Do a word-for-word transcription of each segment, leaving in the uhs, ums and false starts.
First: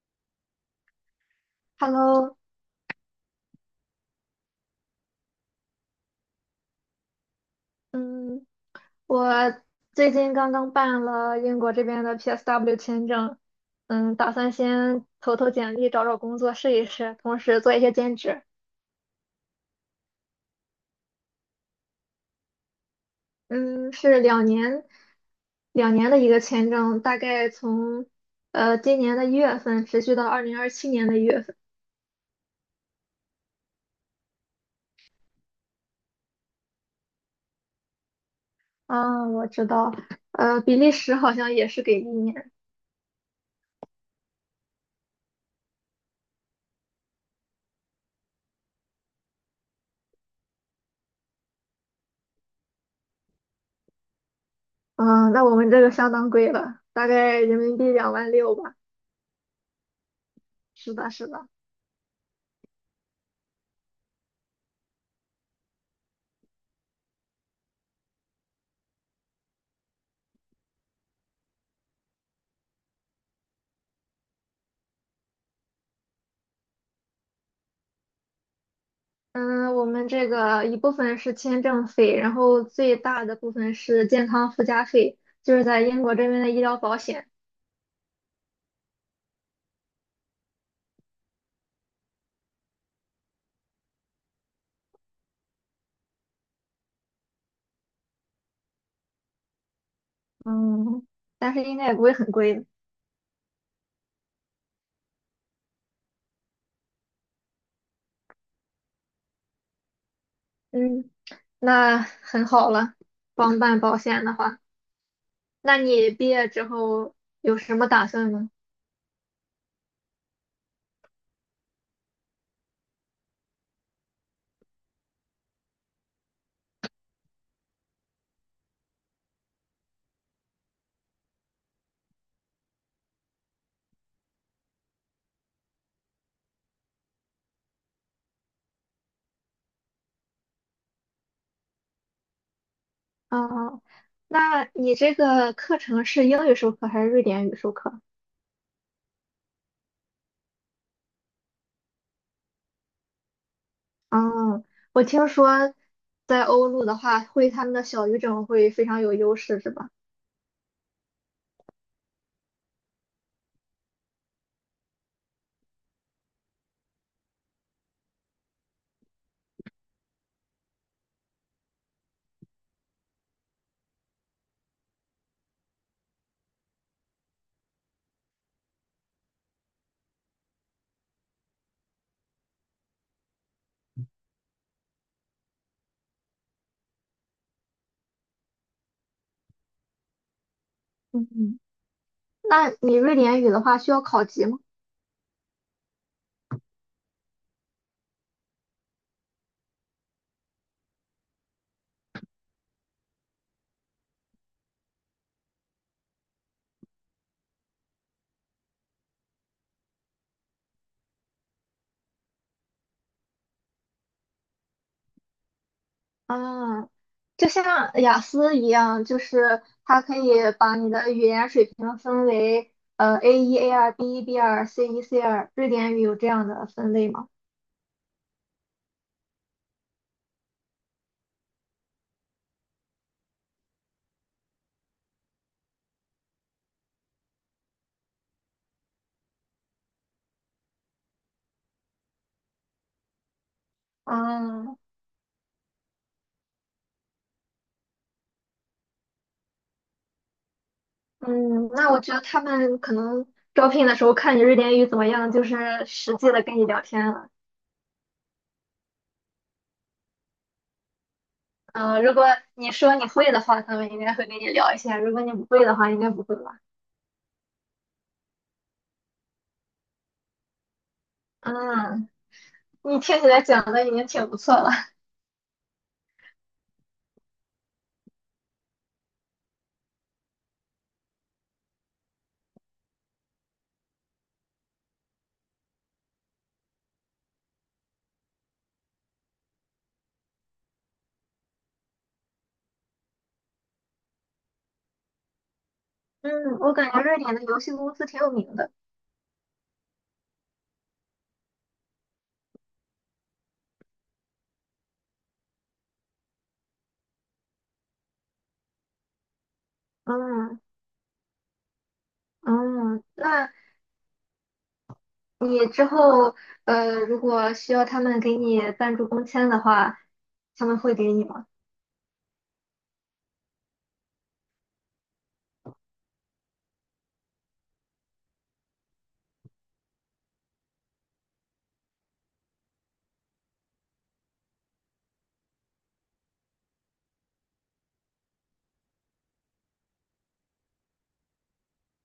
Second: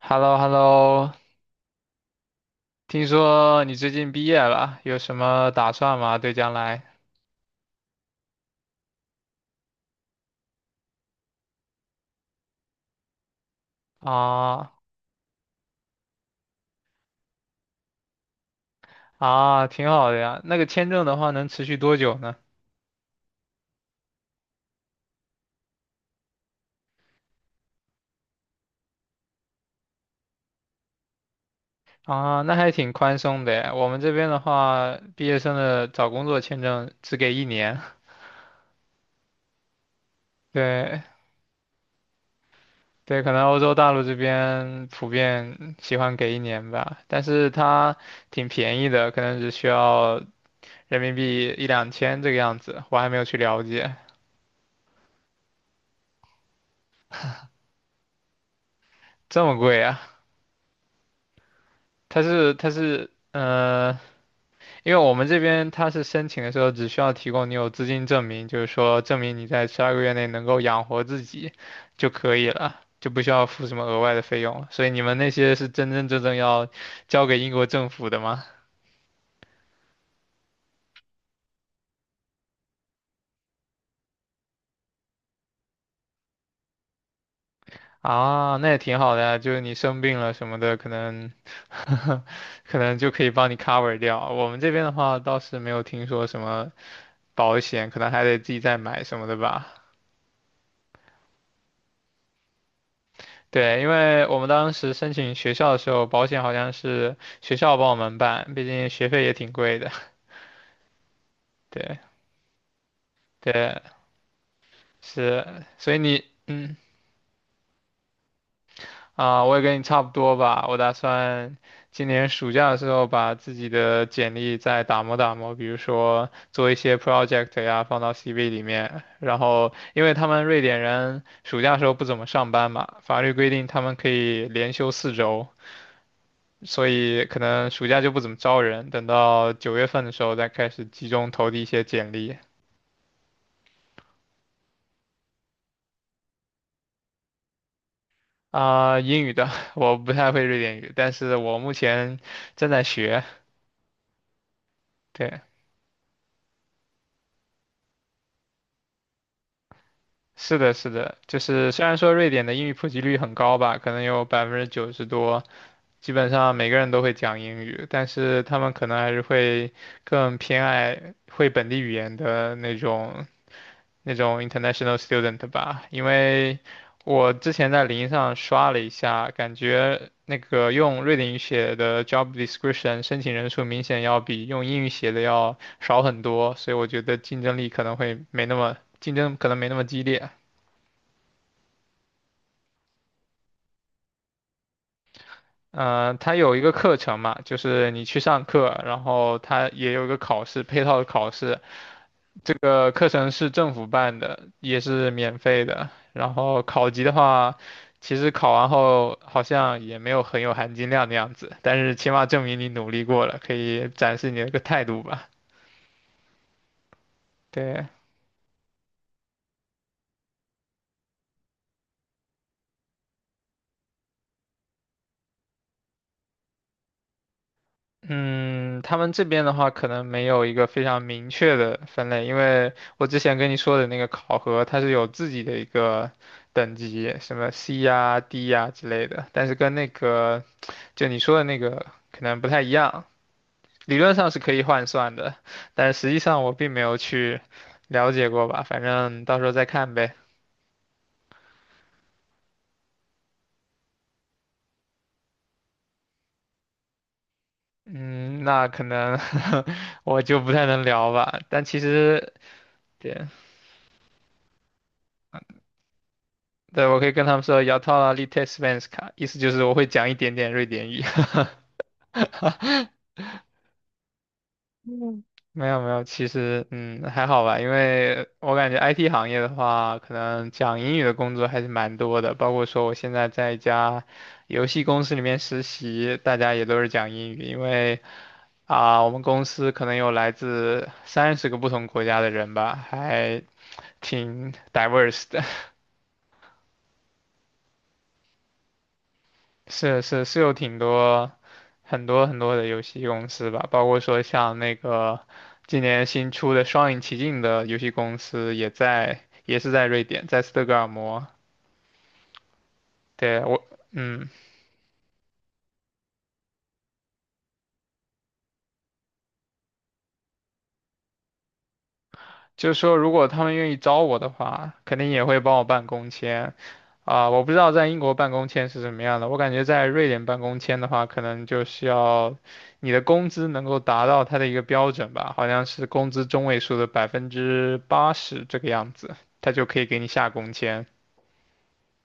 h e l l o h e l l o Hello，听说你最近毕业了，有什么打算吗？对将来？嗯，我最近刚刚办了英国这边的 P S W 签证，嗯，打算啊先投投简历，找找工作试一试，同时做一些兼职。啊，挺好的呀。那个签证的话能持续多久呢？嗯，是两年两年的一个签证，大概从呃今年的一月份持续到二零二七年的一月份。啊，那还挺宽松的耶。我们这边的话，毕业生的找工作签证只给一年。啊，我知道，呃，比利对时好像也是给一年，对，可能欧洲大陆这边普遍喜欢给一年吧，但是它挺便宜的，可能只需要人民币一两千这个样子。我还没有去了解。嗯，那我们这个相当贵了，大概人民币两万六吧。这么贵啊。是的，是的。它是它是呃，因为我们这边它是申请的时候只需要提供你有资金证明，就是说证明你在十二个月内能够养活自己就可以了，就不需要付什么额外的费用了。所以你们那些是真真正正要交给英国政府的吗？嗯，我们这个一部分是签证费，然后最大的部分是健康附加费，就是在英国这边的医疗保险。啊，那也挺好的呀，就是你生病了什么的，可能 可能就可以帮你 cover 掉。我们这边的话倒是没有听说什么保险，可能还得自己再买什么的吧。嗯，但是应该也不会很贵的。对，因为我们当时申请学校的时候，保险好像是学校帮我们办，毕竟学费也挺贵的。嗯，对那很好了，帮对，办保险的话，是，那所以你你毕业之后有什么打算呢？啊、我也跟你差不多吧。我打算今年暑假的时候把自己的简历再打磨打磨，比如说做一些 project 呀，放到 C V 里面。然后，因为他们瑞典人暑假时候不怎么上班嘛，法律规定他们可以连休四周，所以可能暑假就不怎么招人，等到九月份的时候再开始集中投递一些简历。哦，那你这个课程是英语授课还是瑞典语授课？啊、英语的 我不太会瑞典语，但是我目前正在学。哦，我听对，说在欧陆的话，会他们的小语种会非常有优势，是吧？是的，是的，就是虽然说瑞典的英语普及率很高吧，可能有百分之九十多，基本上每个人都会讲英语，但是他们可能还是会更偏爱会本地语言的那种那种 international student 吧，因为我之前在零上刷了一下，感觉那个用瑞典语写的 job description 申请人数明显要比用英语写的要少很多，所以我觉得竞争力可能会没那么竞争可能没那么激烈。嗯，那你瑞典语的话需要考级吗？嗯，它有一个课程嘛，就是你去上课，然后它也有一个考试，配套的考试，这个课程是政府办的，也是免费的。然后考级的话，其实考完后好像也没有很有含金量的样子，但是起码证明你努力过了，可以展示你的一个态度吧。啊，就对，像雅思一样，就是它可以把你的语言水平分为呃 A 一、A 二、B 一、B 二、C 一、C 二。瑞典语有这样的分类吗？嗯，他们这边的话可能没有一个非常明确的分类，因为我之前跟你说的那个考核，它是有自己的一个等级，什么 C 呀、D 呀之类的，但是跟那个就你说的那个可能不太一样。理论上是可以啊，换算的，但实际上我并没有去了解过吧，反正到时候再看呗。嗯，那我觉得他们可能招聘的时候看你瑞典语怎么样，就是实际的跟你聊天了。嗯，那可能 我就不太能聊吧，但其嗯，如果实你说你对会的话，他们应该会跟你聊一下；如果你不会的话，应该不会吧？对，我可以跟他们说 "jag talar lite svenska"，意思就是我会讲一点点瑞典语。嗯，你听起来讲的已经挺不错了。嗯没有没有，其实嗯还好吧，因为我感觉 I T 行业的话，可能讲英语的工作还是蛮多的，包括说我现在在一家游戏公司里面实习，大家也都是讲英语，因为啊、我们公司可能有来自三十个不同国家的人吧，还挺 diverse 的。嗯，我感觉瑞典的游戏公司挺有名的。是是是有挺多很多很多的游戏公司吧，包括说像那个今年新出的《双影奇境》的游戏公司也在也是在瑞典，在斯嗯德哥尔摩。嗯，对那我，嗯。你之后呃，如果需要他们给你赞助工签的话，他们会给你吗？就是说，如果他们愿意招我的话，肯定也会帮我办工签。啊、我不知道在英国办工签是什么样的，我感觉在瑞典办工签的话，可能就是要你的工资能够达到它的一个标准吧，好像是工资中位数的百分之八十这个样子，他就可以给你下工签。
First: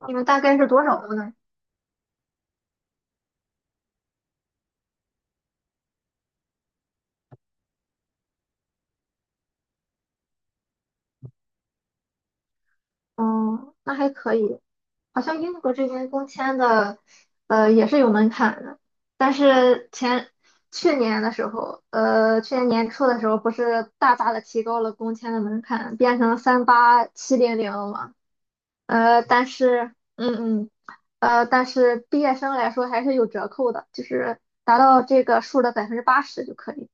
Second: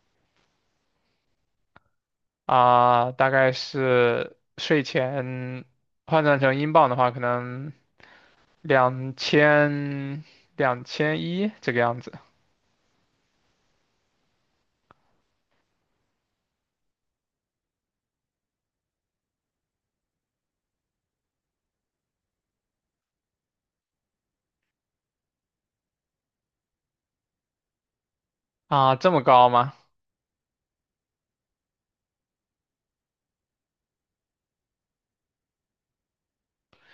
你们大概是多少个呢？啊、大概是税前换算成英镑的话，可能两千两千一这个样子。哦，那还可以。好像英国这边工签的呃也是有门槛的，但是前去年的时候，呃，去年年初的时候不是大大的提高了工签的门槛，变成三八七零零了。啊、这么呃，但高吗？是，嗯嗯。呃，但是毕业生来说还是有折扣的，就是达到这个数的百分之八十就可以，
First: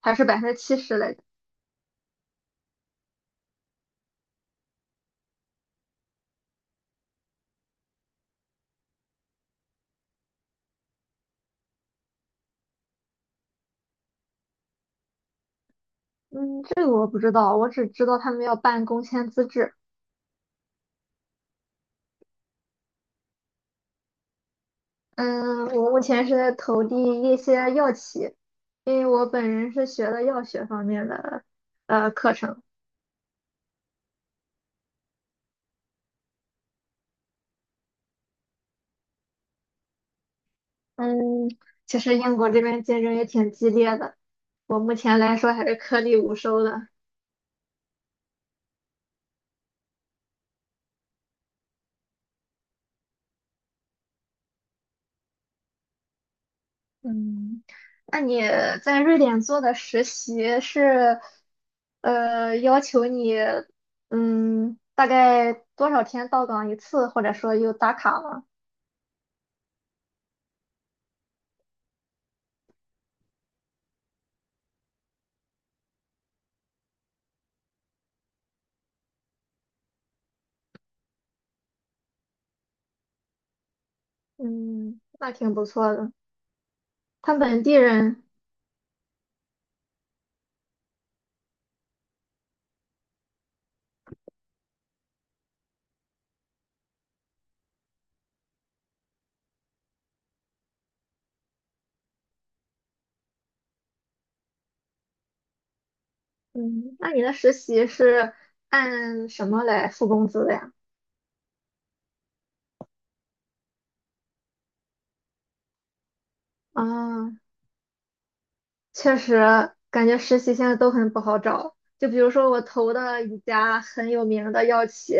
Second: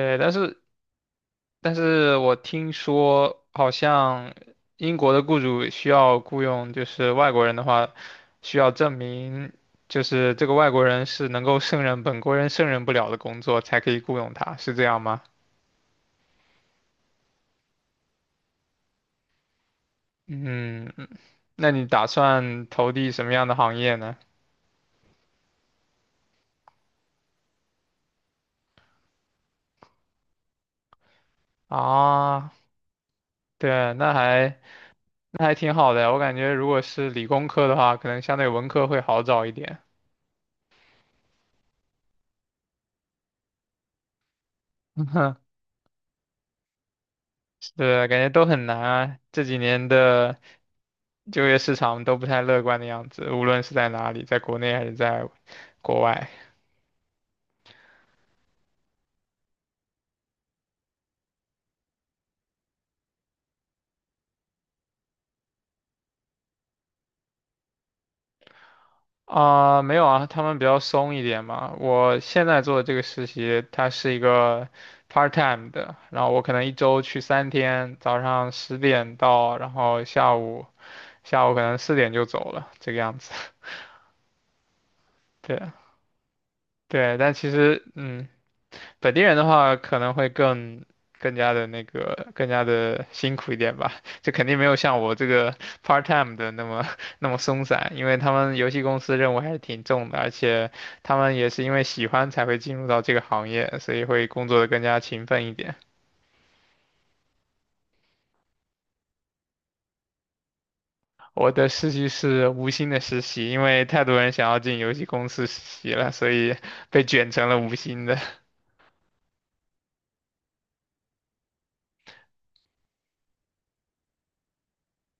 还是但百分之是七十来着。但是我听说好像英国的雇主需要雇佣就是外国人的话，需要证明就是这个外国人是能够胜任本国人胜任不了的工作才可以雇佣他，是这样吗？嗯，这个我不知道，我只知道他们要办工签资质。嗯，那你打算投递什么样的行业呢？嗯，我目前是在投递一些药企，因为我本人是学的药学方面的呃课啊，程。对，那还那还挺好的，我感觉如果是理工科的话，可能相对文科会好找一点。嗯，其实英国这边竞争也挺激烈的，我目前来说 还是颗粒无收的。是，感觉都很难啊，这几年的。就业市场都不太乐观的样子，无论是在哪里，在国内还是在国外。嗯，那你在瑞典做的实习是，呃，要求你，嗯，大概多少天到岗一次，或者说有打卡吗？啊、没有啊，他们比较松一点嘛。我现在做的这个实习，它是一个 part time 的，然后我可能一周去三天，早上十点到，然后下午下午可能四点就走了，这个样子。嗯，那 挺对不错的。对，但他其本地实人，嗯，本地人的话可能会更更加的那个更加的辛苦一点吧，就肯定没有像我这个 part time 的那么 那么松散，因为他们游戏公司任务还是挺重的，而且他们也是因为喜欢才会进入到这个行业，所以会工作的更加勤奋一点。嗯，那你的实习是按什么来付工资的呀？我的实习是无薪的实习，因为太多人想要进游戏公司实习了，所以被卷啊，成了无薪的。确实，感觉实习现在都很不好找。就比如说我投的一家很有名的药企，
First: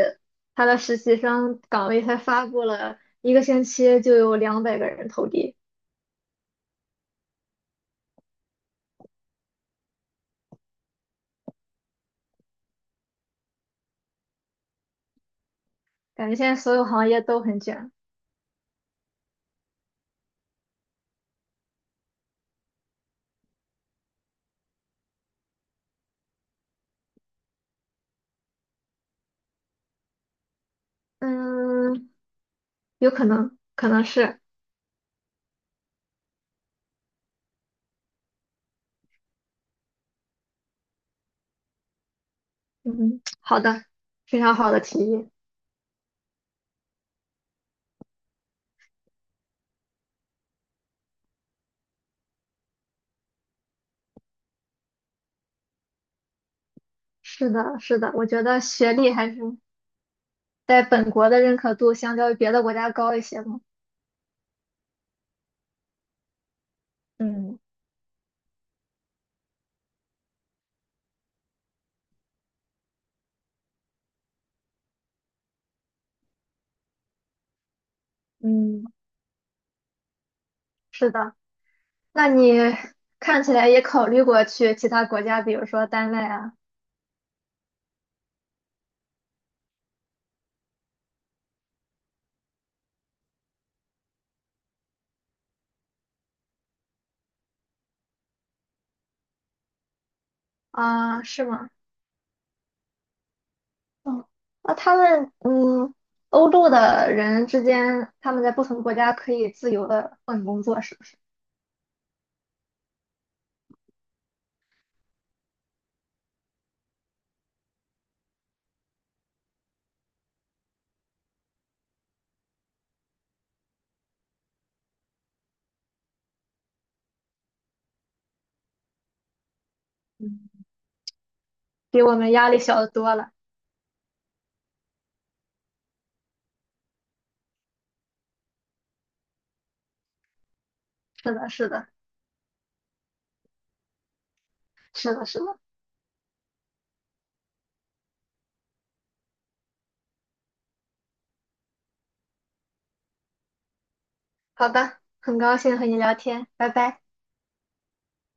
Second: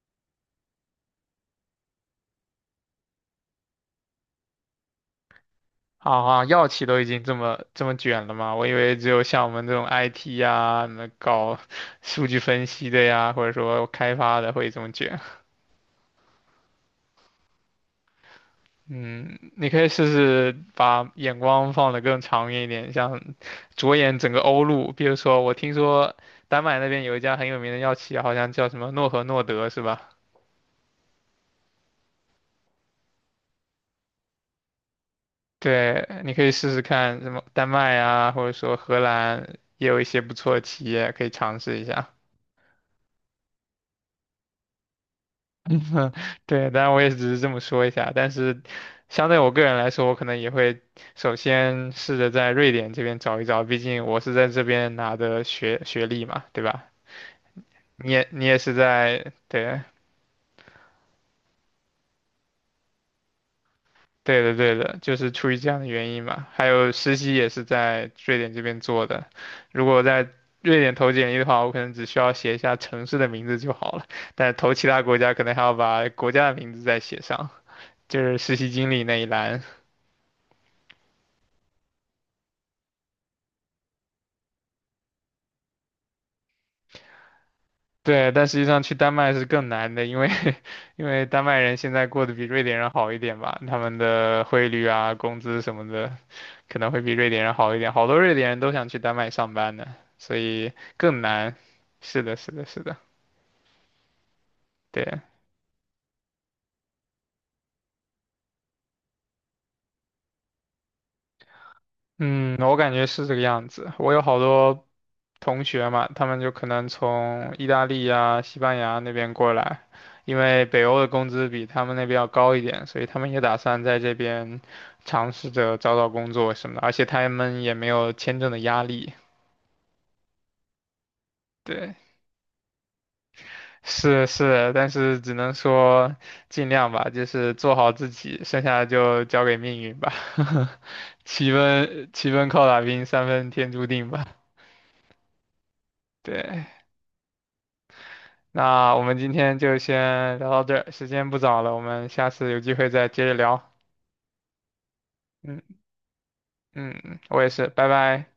它的实习生岗位才发布了一个星期就有两百个人投递，啊，啊！药企都已经这么这么卷了吗？我以为只有像我们这种 I T 呀、那搞 数据分析的呀，或者说开发的会这么卷。感觉现在所有行业都很卷。嗯，你可以试试把眼光放得更长远一点，像着眼整个欧陆。比如说，我听说丹麦那边有一家很有名的药企，好像叫什么诺和诺德，是吧？嗯，有可能，可能是，对，你可以试试看什么丹麦啊，或者说荷兰也有一些不错的企业可以尝试一下。嗯，好的，非常好的提议。嗯对，当然我也只是这么说一下，但是相对我个人来说，我可能也会首先试着在瑞典这边找一找，毕竟我是在这边拿的学学历嘛，对吧？是的，是你的，我也觉你也得是学历还在，是对，在本国的认可度相较于别的国家高一些嘛。对的对的，就是出于这样的原因嘛。还有实习也嗯是在瑞典这边做的，如果在瑞典投简历的话，我可能只需要写一下城市的名字就好了，但是投其他国家可能还要把国家的名字再写上，就是实习嗯，经历那一栏。是的。那你看起来也考虑过去其他国家，比如说丹麦啊？对，但实际上去丹麦是更难的，因为 因为丹麦人现在过得比瑞典人好一点吧，他们的汇率啊、工资什么的，可能会比瑞典人好一点。好多瑞典人都想去丹麦上班呢，所以更啊，是难。吗？是的，是的，是的，嗯，那他对。们嗯，欧洲的人之间，他们在不同国家可以自由的换工作，是不是？嗯，我感觉是这个样子。我有好多同学嘛，他们就可能从意大利呀、西班牙那边过来，因为北欧的工资比他们那边要高一点，所以他们也打算在这边尝试着找找工作什么的，而且他们也没有签证的压力。嗯，对，比我们压力小的多了。是是，但是只能说尽量吧，就是做好自己，剩下的就交给命运吧。是的，七是的，分七分靠打拼，三分天注定吧。是的，是的。对。那我们今天就先聊到这儿，时间不早了，我们下次有机会再接着聊。好的，很高嗯兴和你聊天，拜拜。嗯，我也是，拜拜。